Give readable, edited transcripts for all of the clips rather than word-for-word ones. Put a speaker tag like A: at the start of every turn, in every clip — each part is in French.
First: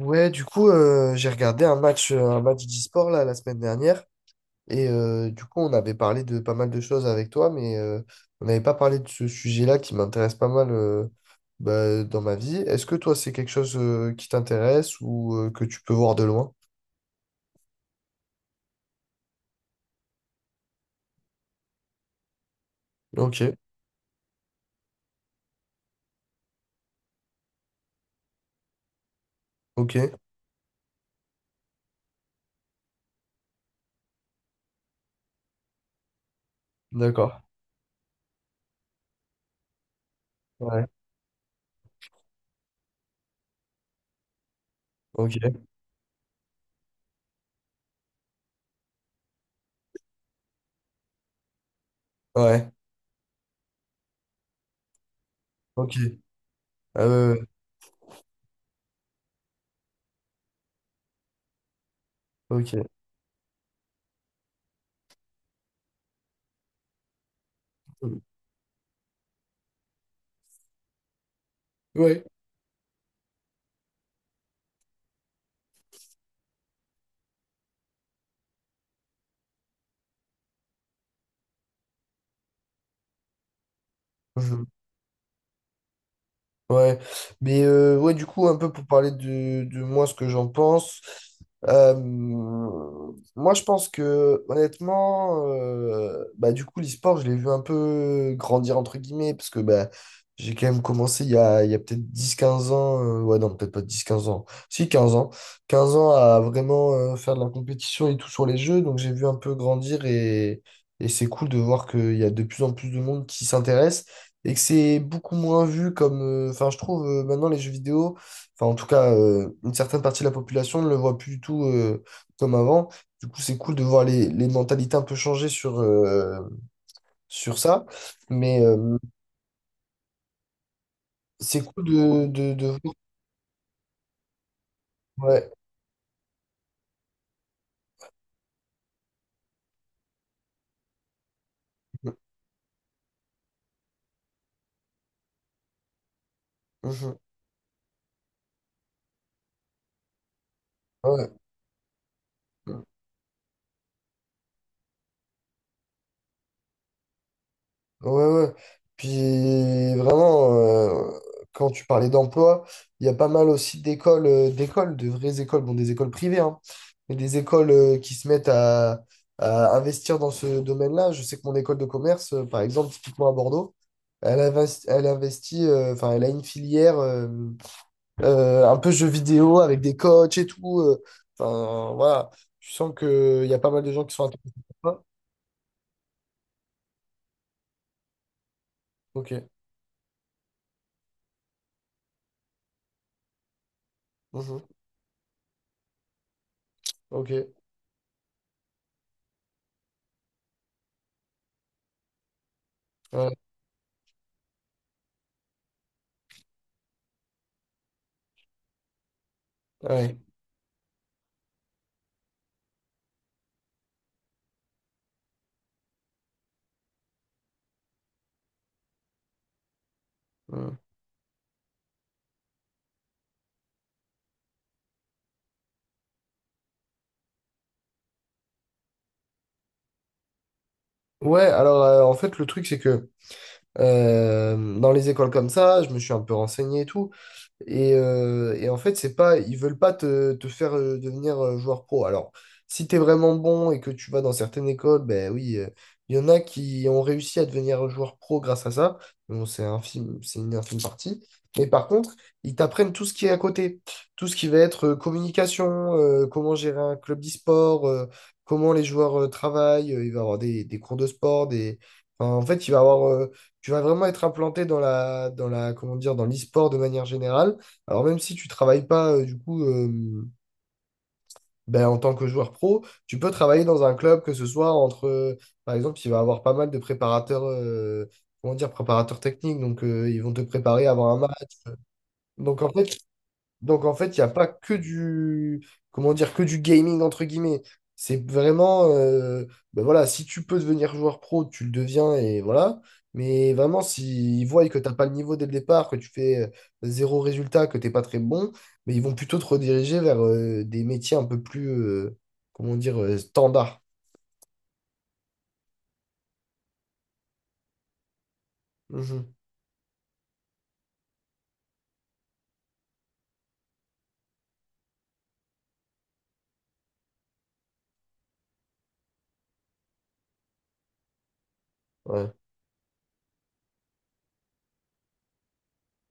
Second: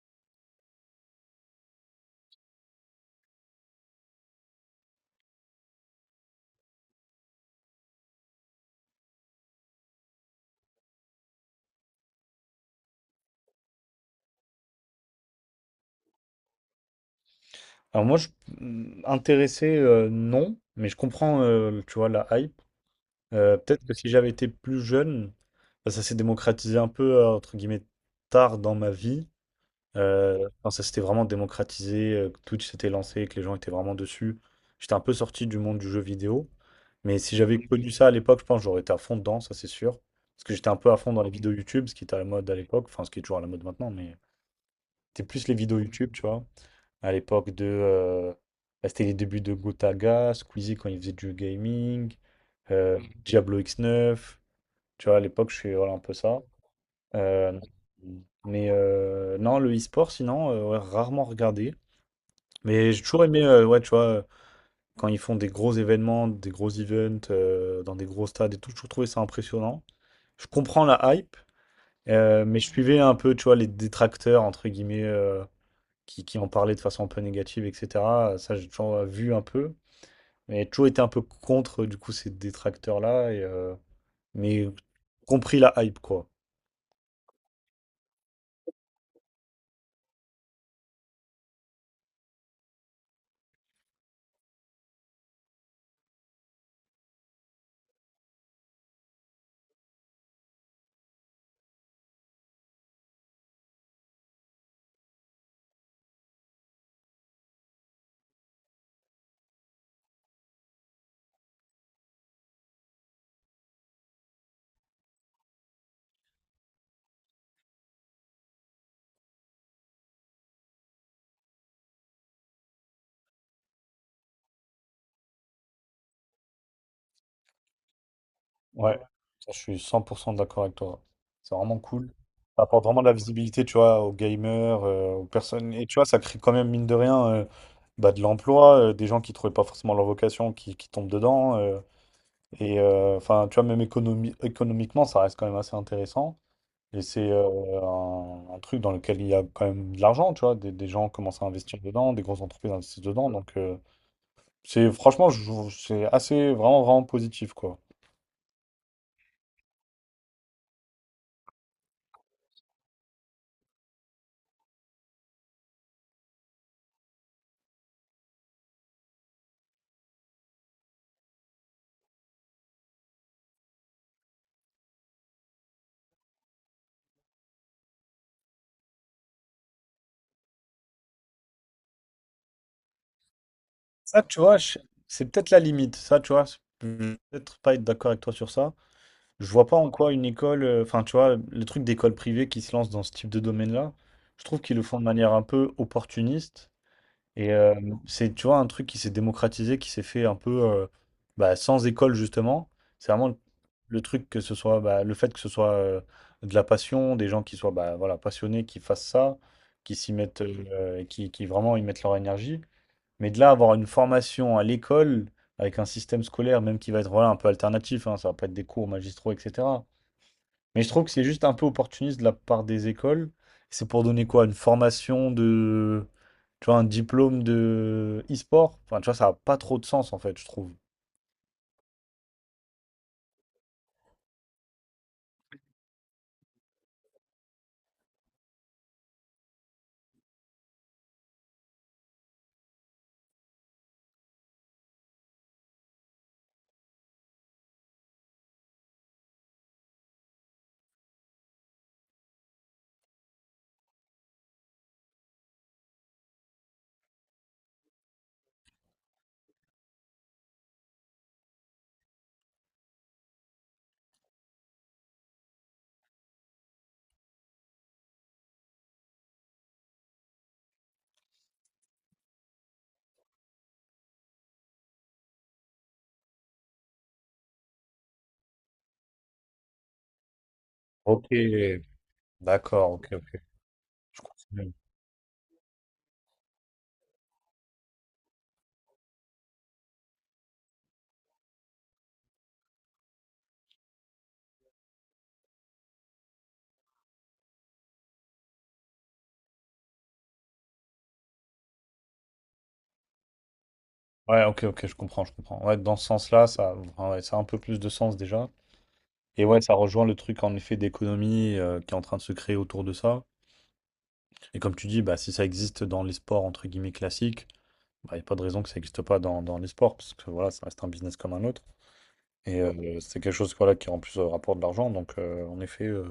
A: Ouais, du coup, j'ai regardé un match d'e-sport là, la semaine dernière. Et du coup, on avait parlé de pas mal de choses avec toi, mais on n'avait pas parlé de ce sujet-là qui m'intéresse pas mal bah, dans ma vie. Est-ce que toi, c'est quelque chose qui t'intéresse ou que tu peux voir de loin?
B: Alors moi, intéressé, non, mais je comprends, tu vois, la hype.
A: Ok,
B: Peut-être que si j'avais été plus jeune, bah, ça s'est démocratisé un peu, entre guillemets, tard dans ma vie.
A: ok,
B: Quand ça s'était vraiment démocratisé, que Twitch s'était lancé, que les gens étaient vraiment dessus. J'étais un peu sorti du monde du jeu vidéo. Mais si
A: d'accord.
B: j'avais connu ça à l'époque, je pense que j'aurais été à fond dedans, ça c'est sûr. Parce que j'étais un
A: Ouais,
B: peu à fond dans les vidéos YouTube, ce qui était à la mode à l'époque, enfin ce qui est toujours à la mode maintenant, mais c'était plus les
A: ok,
B: vidéos YouTube, tu vois à l'époque de. Bah, c'était les débuts de Gotaga, Squeezie quand il faisait du gaming,
A: ouais,
B: Mhm. Diablo X9. Tu vois, à l'époque, je suis
A: ok,
B: voilà, un peu ça.
A: ah ouais,
B: Euh, mais non, le e-sport, sinon, ouais, rarement regardé.
A: ouais, ok.
B: Mais j'ai toujours aimé, ouais, tu vois, quand ils font des gros événements, des gros events, dans des gros stades et tout, j'ai toujours trouvé ça impressionnant. Je comprends la hype,
A: Ouais.
B: mais je suivais un peu, tu vois, les détracteurs, entre guillemets, qui en parlaient de façon un peu négative, et cetera. Ça, j'ai toujours, vu un peu, mais j'ai toujours été un peu contre, du coup, ces détracteurs-là mais compris la hype, quoi.
A: Ouais, mais ouais, du coup, un peu pour parler de moi, ce que j'en pense. euh, Moi, je pense que, honnêtement, bah, du coup, l'e-sport, je l'ai vu un peu grandir, entre guillemets, parce que bah, j'ai quand même commencé il y a peut-être dix quinze ans. Ouais, non, peut-être pas dix quinze ans. Si, 15 ans. 15 ans à vraiment faire de la compétition et tout sur les jeux. Donc, j'ai vu un peu grandir, et c'est cool de voir qu'il y a de plus en plus de monde qui s'intéresse et que c'est beaucoup moins vu comme. Enfin, je trouve maintenant les jeux vidéo, enfin en tout cas une certaine partie de la population ne le voit plus du tout comme avant. Du coup, c'est cool de voir les mentalités un peu changer sur ça. Mais
B: Ouais, ça, je suis 100% d'accord avec toi. C'est
A: c'est
B: vraiment
A: cool
B: cool.
A: de, de,
B: Ça
A: de
B: apporte
A: voir...
B: vraiment de la visibilité, tu vois, aux gamers, aux
A: Ouais.
B: personnes. Et tu vois, ça crée quand même, mine de rien, bah, de l'emploi, des gens qui trouvaient pas forcément leur vocation, qui tombent dedans. Enfin, tu vois, même économiquement, ça reste quand même assez intéressant. Et
A: Mhm.
B: c'est un truc dans lequel il y a quand même de l'argent, tu vois. Des gens
A: Ouais.
B: commencent à investir dedans, des grosses entreprises
A: Mmh.
B: investissent dedans. Donc, c'est franchement, c'est assez vraiment, vraiment positif, quoi.
A: Ouais, ouais. Puis vraiment, quand tu parlais d'emploi, il y a pas mal aussi d'écoles, de vraies écoles, bon, des écoles privées, hein, mais des écoles qui se mettent à investir dans ce domaine-là. Je sais que mon école de commerce, par exemple, typiquement à Bordeaux, elle investit, enfin, elle a une filière un peu jeux vidéo avec des coachs et tout. Enfin, voilà. Tu sens qu'il y a pas mal de gens qui
B: Ça,
A: sont
B: tu
A: intéressés
B: vois,
A: par ça.
B: c'est peut-être la limite. Ça, tu vois, je vais peut-être pas être d'accord avec toi sur ça.
A: Ok.
B: Je vois pas en quoi une école, enfin, tu vois, le truc d'école privée qui se lance dans ce type de domaine-là, je trouve
A: Mhm.
B: qu'ils le font de manière un peu opportuniste.
A: Ok.
B: Et euh, c'est, tu vois, un truc qui s'est démocratisé, qui s'est fait un peu bah, sans école, justement. C'est vraiment
A: Ouais.
B: le truc que ce soit, bah, le fait que ce soit de la passion, des gens qui soient bah, voilà, passionnés, qui fassent ça, qui s'y
A: Ouais.
B: mettent, et qui vraiment y mettent leur énergie. Mais de là, avoir une formation à l'école, avec un système scolaire, même qui va être voilà, un peu alternatif, hein, ça va pas être des cours magistraux, etc.
A: Hmm.
B: Mais je trouve que c'est juste un peu opportuniste de la part des écoles. C'est pour donner quoi? Une formation de. Tu vois, un diplôme de e-sport? Enfin, tu vois, ça n'a pas trop de sens, en fait, je trouve.
A: Ouais, alors en fait, le truc, c'est que dans les écoles comme ça, je me suis un peu renseigné et tout. Et en fait, c'est pas, ils veulent pas te faire devenir joueur pro. Alors, si tu es vraiment bon et que tu vas dans certaines écoles, ben oui, il y en a qui ont réussi à devenir joueur pro grâce à ça. Bon, c'est un film, c'est une infime partie. Mais par contre, ils t'apprennent tout ce qui est à côté. Tout ce qui va être communication, comment gérer un club d'e-sport, comment les joueurs travaillent. Il va y avoir des cours de sport, enfin, en fait, il va y avoir tu vas vraiment être implanté dans la, comment dire, dans l'e-sport de manière générale. Alors même si tu travailles pas du coup ben, en tant que joueur pro, tu peux travailler dans un club que ce soit par exemple, il va avoir pas mal de préparateurs, comment dire, préparateurs techniques, donc ils vont te préparer à avoir un
B: Ok.
A: match. Donc en
B: D'accord,
A: fait,
B: ok, ok.
A: donc en fait, il n'y a pas que du, comment dire, que du gaming entre guillemets. C'est vraiment, ben voilà, si tu peux devenir joueur pro, tu le deviens et voilà. Mais vraiment, s'ils voient que tu n'as pas le niveau dès le départ, que tu fais zéro résultat, que tu n'es pas très bon, mais ils vont plutôt te rediriger vers des métiers un peu plus, comment dire, standards.
B: Ouais, ok, ok, je comprends, je comprends. Ouais, dans ce sens-là, ça, enfin, ouais, ça a un peu plus de sens déjà.
A: Mhm.
B: Et ouais, ça rejoint le truc en effet d'économie, qui est en train de se créer autour de ça. Et comme tu dis, bah, si ça existe dans les sports entre guillemets classiques, il n'y a pas de raison que ça n'existe pas dans les sports, parce que voilà, ça reste un business comme un autre.
A: Ouais,
B: C'est quelque chose voilà, qui en plus, rapporte de l'argent, donc, en effet,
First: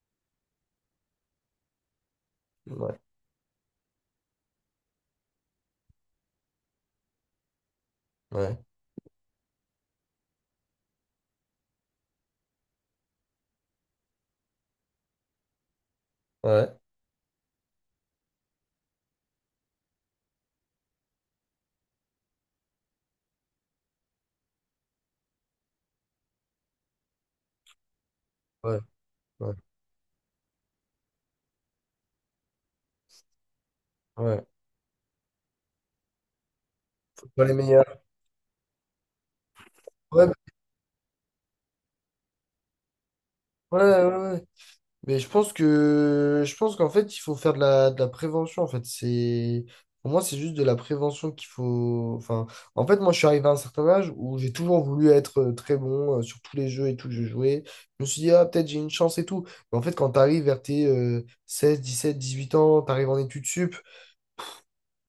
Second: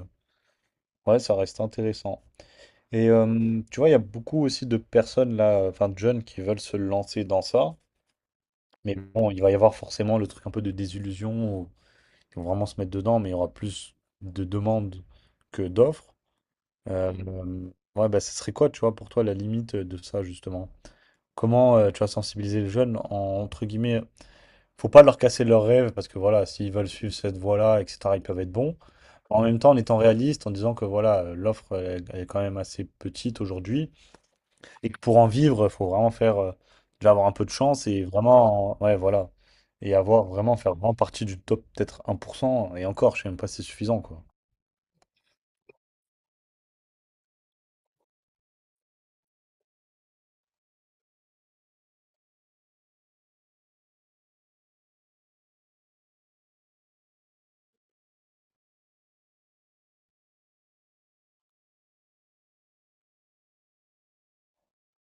B: ouais, ça reste intéressant.
A: ouais,
B: Tu vois, il y a beaucoup aussi de personnes là, enfin de jeunes qui veulent se lancer dans ça,
A: ouais,
B: mais bon, il va y avoir forcément le truc un peu de désillusion, où ils vont vraiment se mettre dedans, mais il y aura plus de demandes que d'offres.
A: ouais,
B: Euh, euh, ouais, bah, ce serait quoi, tu vois, pour toi, la limite de ça, justement? Comment tu vas sensibiliser les jeunes entre guillemets, faut pas leur casser leurs rêves parce que voilà, s'ils veulent suivre cette voie-là, etc., ils peuvent être bons.
A: ouais,
B: En
A: ouais,
B: même temps, en étant réaliste, en disant que voilà, l'offre elle est quand même assez petite aujourd'hui
A: ouais.
B: et que pour en vivre, il faut vraiment faire, déjà avoir un peu
A: Pas
B: de
A: les
B: chance
A: meilleurs.
B: et vraiment, ouais, voilà, et avoir
A: Ouais,
B: vraiment faire vraiment partie du top, peut-être 1%. Et encore, je sais même pas si c'est
A: ouais,
B: suffisant
A: ouais.
B: quoi.
A: Ouais. Mais je pense qu'en fait, il faut faire de la prévention. En fait, c'est pour moi, c'est juste de la prévention qu'il faut. Enfin, en fait, moi, je suis arrivé à un certain âge où j'ai toujours voulu être très bon sur tous les jeux et tout que je jouais. Je me suis dit, ah, peut-être j'ai une chance et tout. Mais en fait, quand tu arrives vers tes 16, 17, 18 ans, tu arrives en études sup,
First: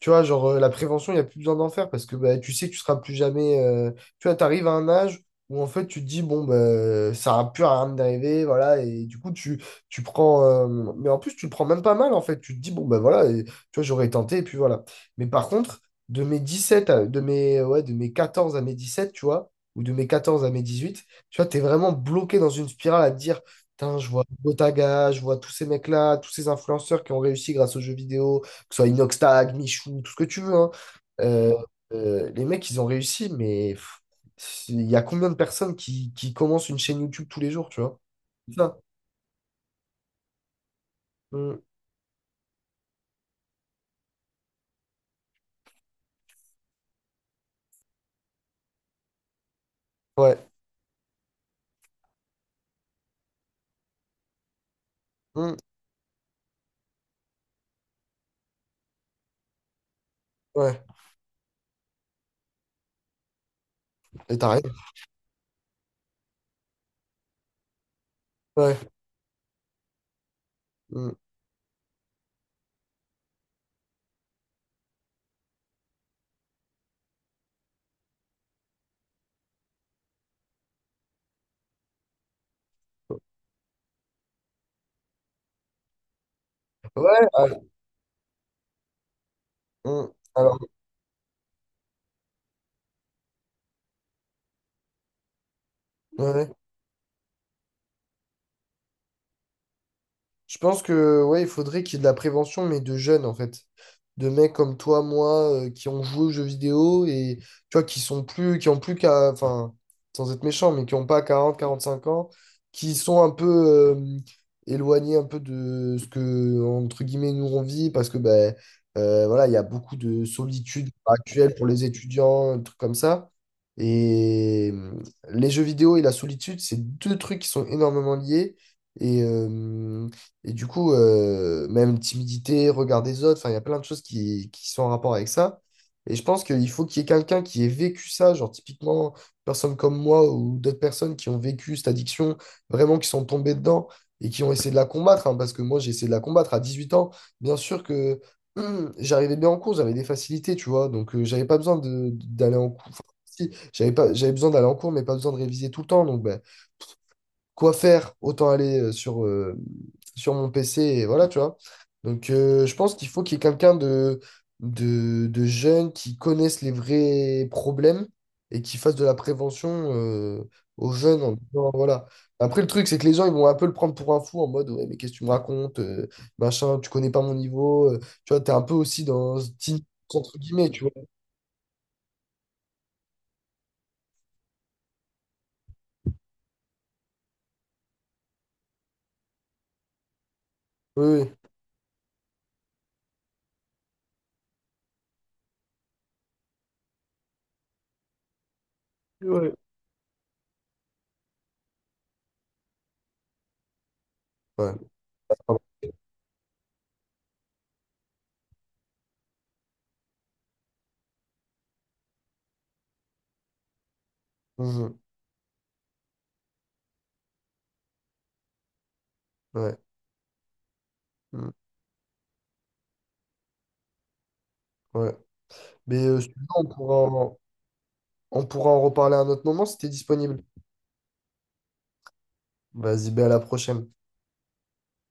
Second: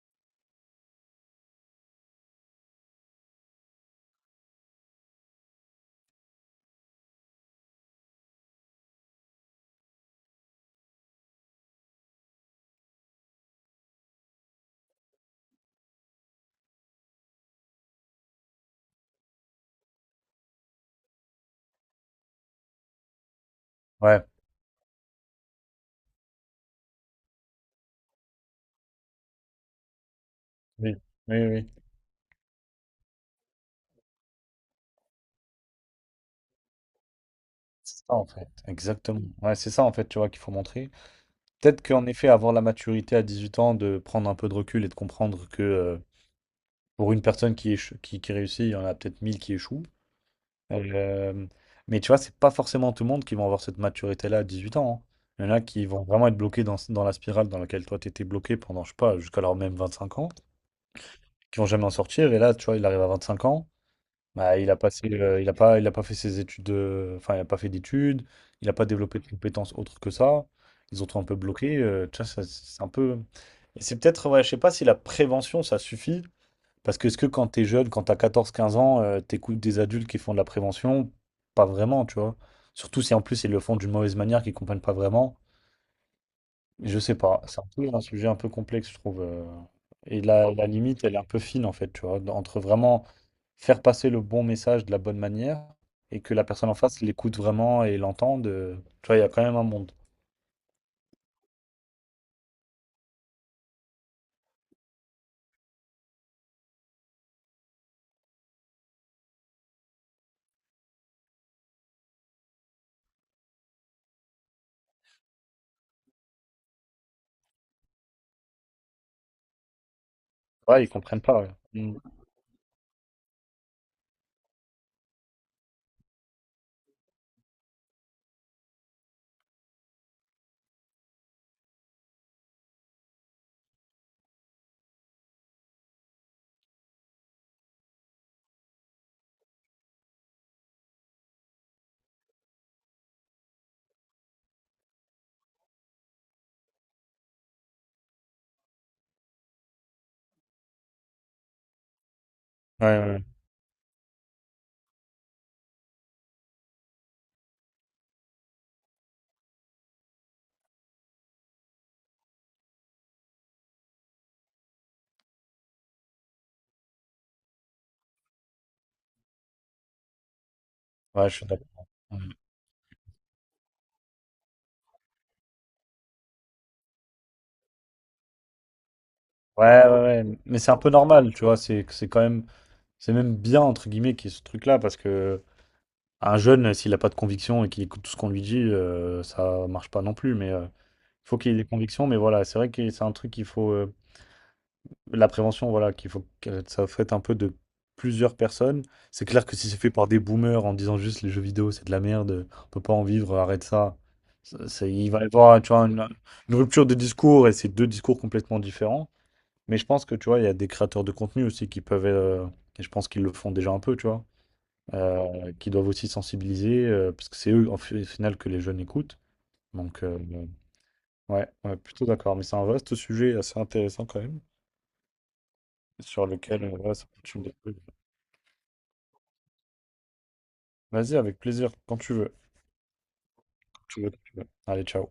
A: tu vois, genre, la prévention, il n'y a plus besoin d'en faire parce que bah, tu sais que tu seras plus jamais. Tu vois, tu arrives à un âge où en fait, tu te dis, bon, bah, ça n'a plus rien d'arriver, voilà. Et du coup, tu prends. Mais en plus, tu le prends même pas mal, en fait. Tu te dis, bon, ben voilà, et, tu vois, j'aurais tenté, et puis voilà. Mais par contre, de mes, ouais, de mes 14 à mes 17, tu vois, ou de mes 14 à mes 18, tu vois, tu es vraiment bloqué dans une spirale à te dire. Putain, je vois
B: Ouais,
A: Botaga, je vois tous ces mecs-là, tous ces influenceurs qui ont réussi grâce aux jeux vidéo, que ce soit Inoxtag, Michou, tout ce que tu veux, hein.
B: oui, oui,
A: Euh,
B: oui.
A: les mecs, ils ont réussi, mais pff, il y a combien de personnes qui commencent une chaîne YouTube tous les jours, tu vois?
B: C'est ça en fait.
A: C'est ça.
B: Exactement. Ouais, c'est ça en fait, tu vois, qu'il faut montrer.
A: Mm.
B: Peut-être qu'en effet, avoir la maturité à 18 ans, de prendre un peu de recul et de comprendre que pour une personne qui réussit, il y en a peut-être 1000 qui échouent.
A: Ouais.
B: Euh, mais tu vois, c'est pas forcément tout le monde qui va avoir cette maturité-là à 18 ans, hein. Il y en
A: Mm.
B: a qui vont vraiment être bloqués dans la spirale dans laquelle toi t'étais bloqué pendant, je sais pas, jusqu'à leur même 25 ans,
A: Ouais.
B: qui vont jamais en sortir. Et là, tu vois, il arrive à 25 ans,
A: Et t'as
B: bah,
A: raison.
B: il a passé, il a pas fait ses études, enfin, il a pas fait d'études, il a
A: Ouais.
B: pas développé de compétences autres que ça. Ils ont
A: Mm.
B: trouvé un peu bloqué. Tu vois, ça, c'est un peu. Et c'est peut-être, ouais, je sais pas si la prévention, ça suffit. Parce que est-ce que quand t'es jeune, quand t'as 14, 15 ans, t'écoutes des adultes qui font de la prévention? Pas vraiment, tu vois. Surtout si en plus ils le font d'une mauvaise manière, qu'ils comprennent pas vraiment. Je sais
A: Ouais.
B: pas.
A: Ah,
B: C'est un peu un sujet un peu complexe, je trouve.
A: mm.
B: Et la,
A: Alors,
B: la limite, elle est un peu fine, en fait, tu vois, entre vraiment faire passer le bon message de la bonne manière et
A: ouais.
B: que la
A: Ouais.
B: personne en face l'écoute vraiment et l'entende, tu vois, il y a quand même un monde.
A: Je pense que ouais, il faudrait qu'il y ait de la prévention, mais de jeunes en fait. De mecs comme toi, moi, qui ont joué aux jeux vidéo et tu vois, qui sont plus, qui ont plus qu'à, enfin, sans être méchant, mais qui n'ont pas quarante quarante cinq ans, qui sont un peu euh, éloignés un peu de ce que, entre guillemets, nous on vit, parce que ben voilà, il y a beaucoup de
B: Ouais,
A: solitude
B: ils comprennent pas, ouais.
A: actuelle pour les
B: Mmh.
A: étudiants, des trucs comme ça. Et les jeux vidéo et la solitude, c'est deux trucs qui sont énormément liés. Et euh, et du coup, même timidité, regard des autres, enfin, il y a plein de choses qui sont en rapport avec ça. Et je pense qu'il faut qu'il y ait quelqu'un qui ait vécu ça, genre typiquement, une personne comme moi ou d'autres personnes qui ont vécu cette addiction, vraiment qui sont tombées dedans et qui ont essayé de la combattre, hein, parce que moi, j'ai essayé de la combattre à 18 ans. Bien sûr que j'arrivais bien en cours, j'avais des facilités, tu vois, donc j'avais pas besoin d'aller en cours.
B: Ouais, ouais,
A: Enfin,
B: ouais.
A: si, j'avais pas, j'avais besoin d'aller en cours, mais pas besoin de réviser tout le temps, donc bah, quoi faire, autant aller sur mon PC et voilà, tu vois. Donc, je pense qu'il faut qu'il y ait quelqu'un de jeune qui connaisse les vrais problèmes et qui fasse de la prévention euh, aux jeunes
B: Ouais,
A: en
B: je suis d'accord.
A: disant, voilà.
B: Mmh.
A: Après, le truc, c'est que les gens, ils vont un peu le prendre pour un fou en mode, ouais, mais qu'est-ce que tu me racontes, machin, tu connais pas mon niveau, tu vois, t'es un peu aussi dans ce team,
B: Ouais, ouais, ouais,
A: entre
B: mais
A: guillemets,
B: c'est un
A: tu
B: peu
A: vois.
B: normal, tu vois? C'est quand même, c'est même «bien» entre guillemets qu'il y ait ce truc-là parce que un jeune, s'il a pas de conviction et qu'il écoute tout ce qu'on lui dit, ça marche pas non plus mais il
A: Oui,
B: faut qu'il ait des convictions mais voilà, c'est vrai que c'est un truc qu'il faut, la prévention, voilà, qu'il faut que ça fasse un peu de plusieurs personnes. C'est
A: oui.
B: clair
A: Ouais.
B: que si c'est fait par des boomers en disant juste les jeux vidéo, c'est de la merde, on peut pas en vivre, arrête ça.
A: Ouais.
B: Il va y
A: Pardon.
B: avoir, tu vois, une rupture de discours et c'est deux discours complètement différents. Mais je pense que, tu vois, il y a des créateurs de contenu aussi qui peuvent, et je pense qu'ils le font déjà un peu, tu vois,
A: Mhm.
B: qui doivent aussi sensibiliser, parce que c'est eux, au final, que les jeunes écoutent.
A: Ouais.
B: Donc, ouais,
A: Mhm.
B: ouais, plutôt d'accord. Mais c'est un vaste sujet assez intéressant quand même,
A: Ouais. Mais
B: sur
A: sinon,
B: lequel,
A: on
B: ouais, ça
A: pourra,
B: continue.
A: On pourra en reparler à un autre moment si t'es disponible.
B: Vas-y, avec plaisir, quand tu veux.
A: Vas-y, ben à la prochaine.
B: Tu veux, tu veux. Allez, ciao.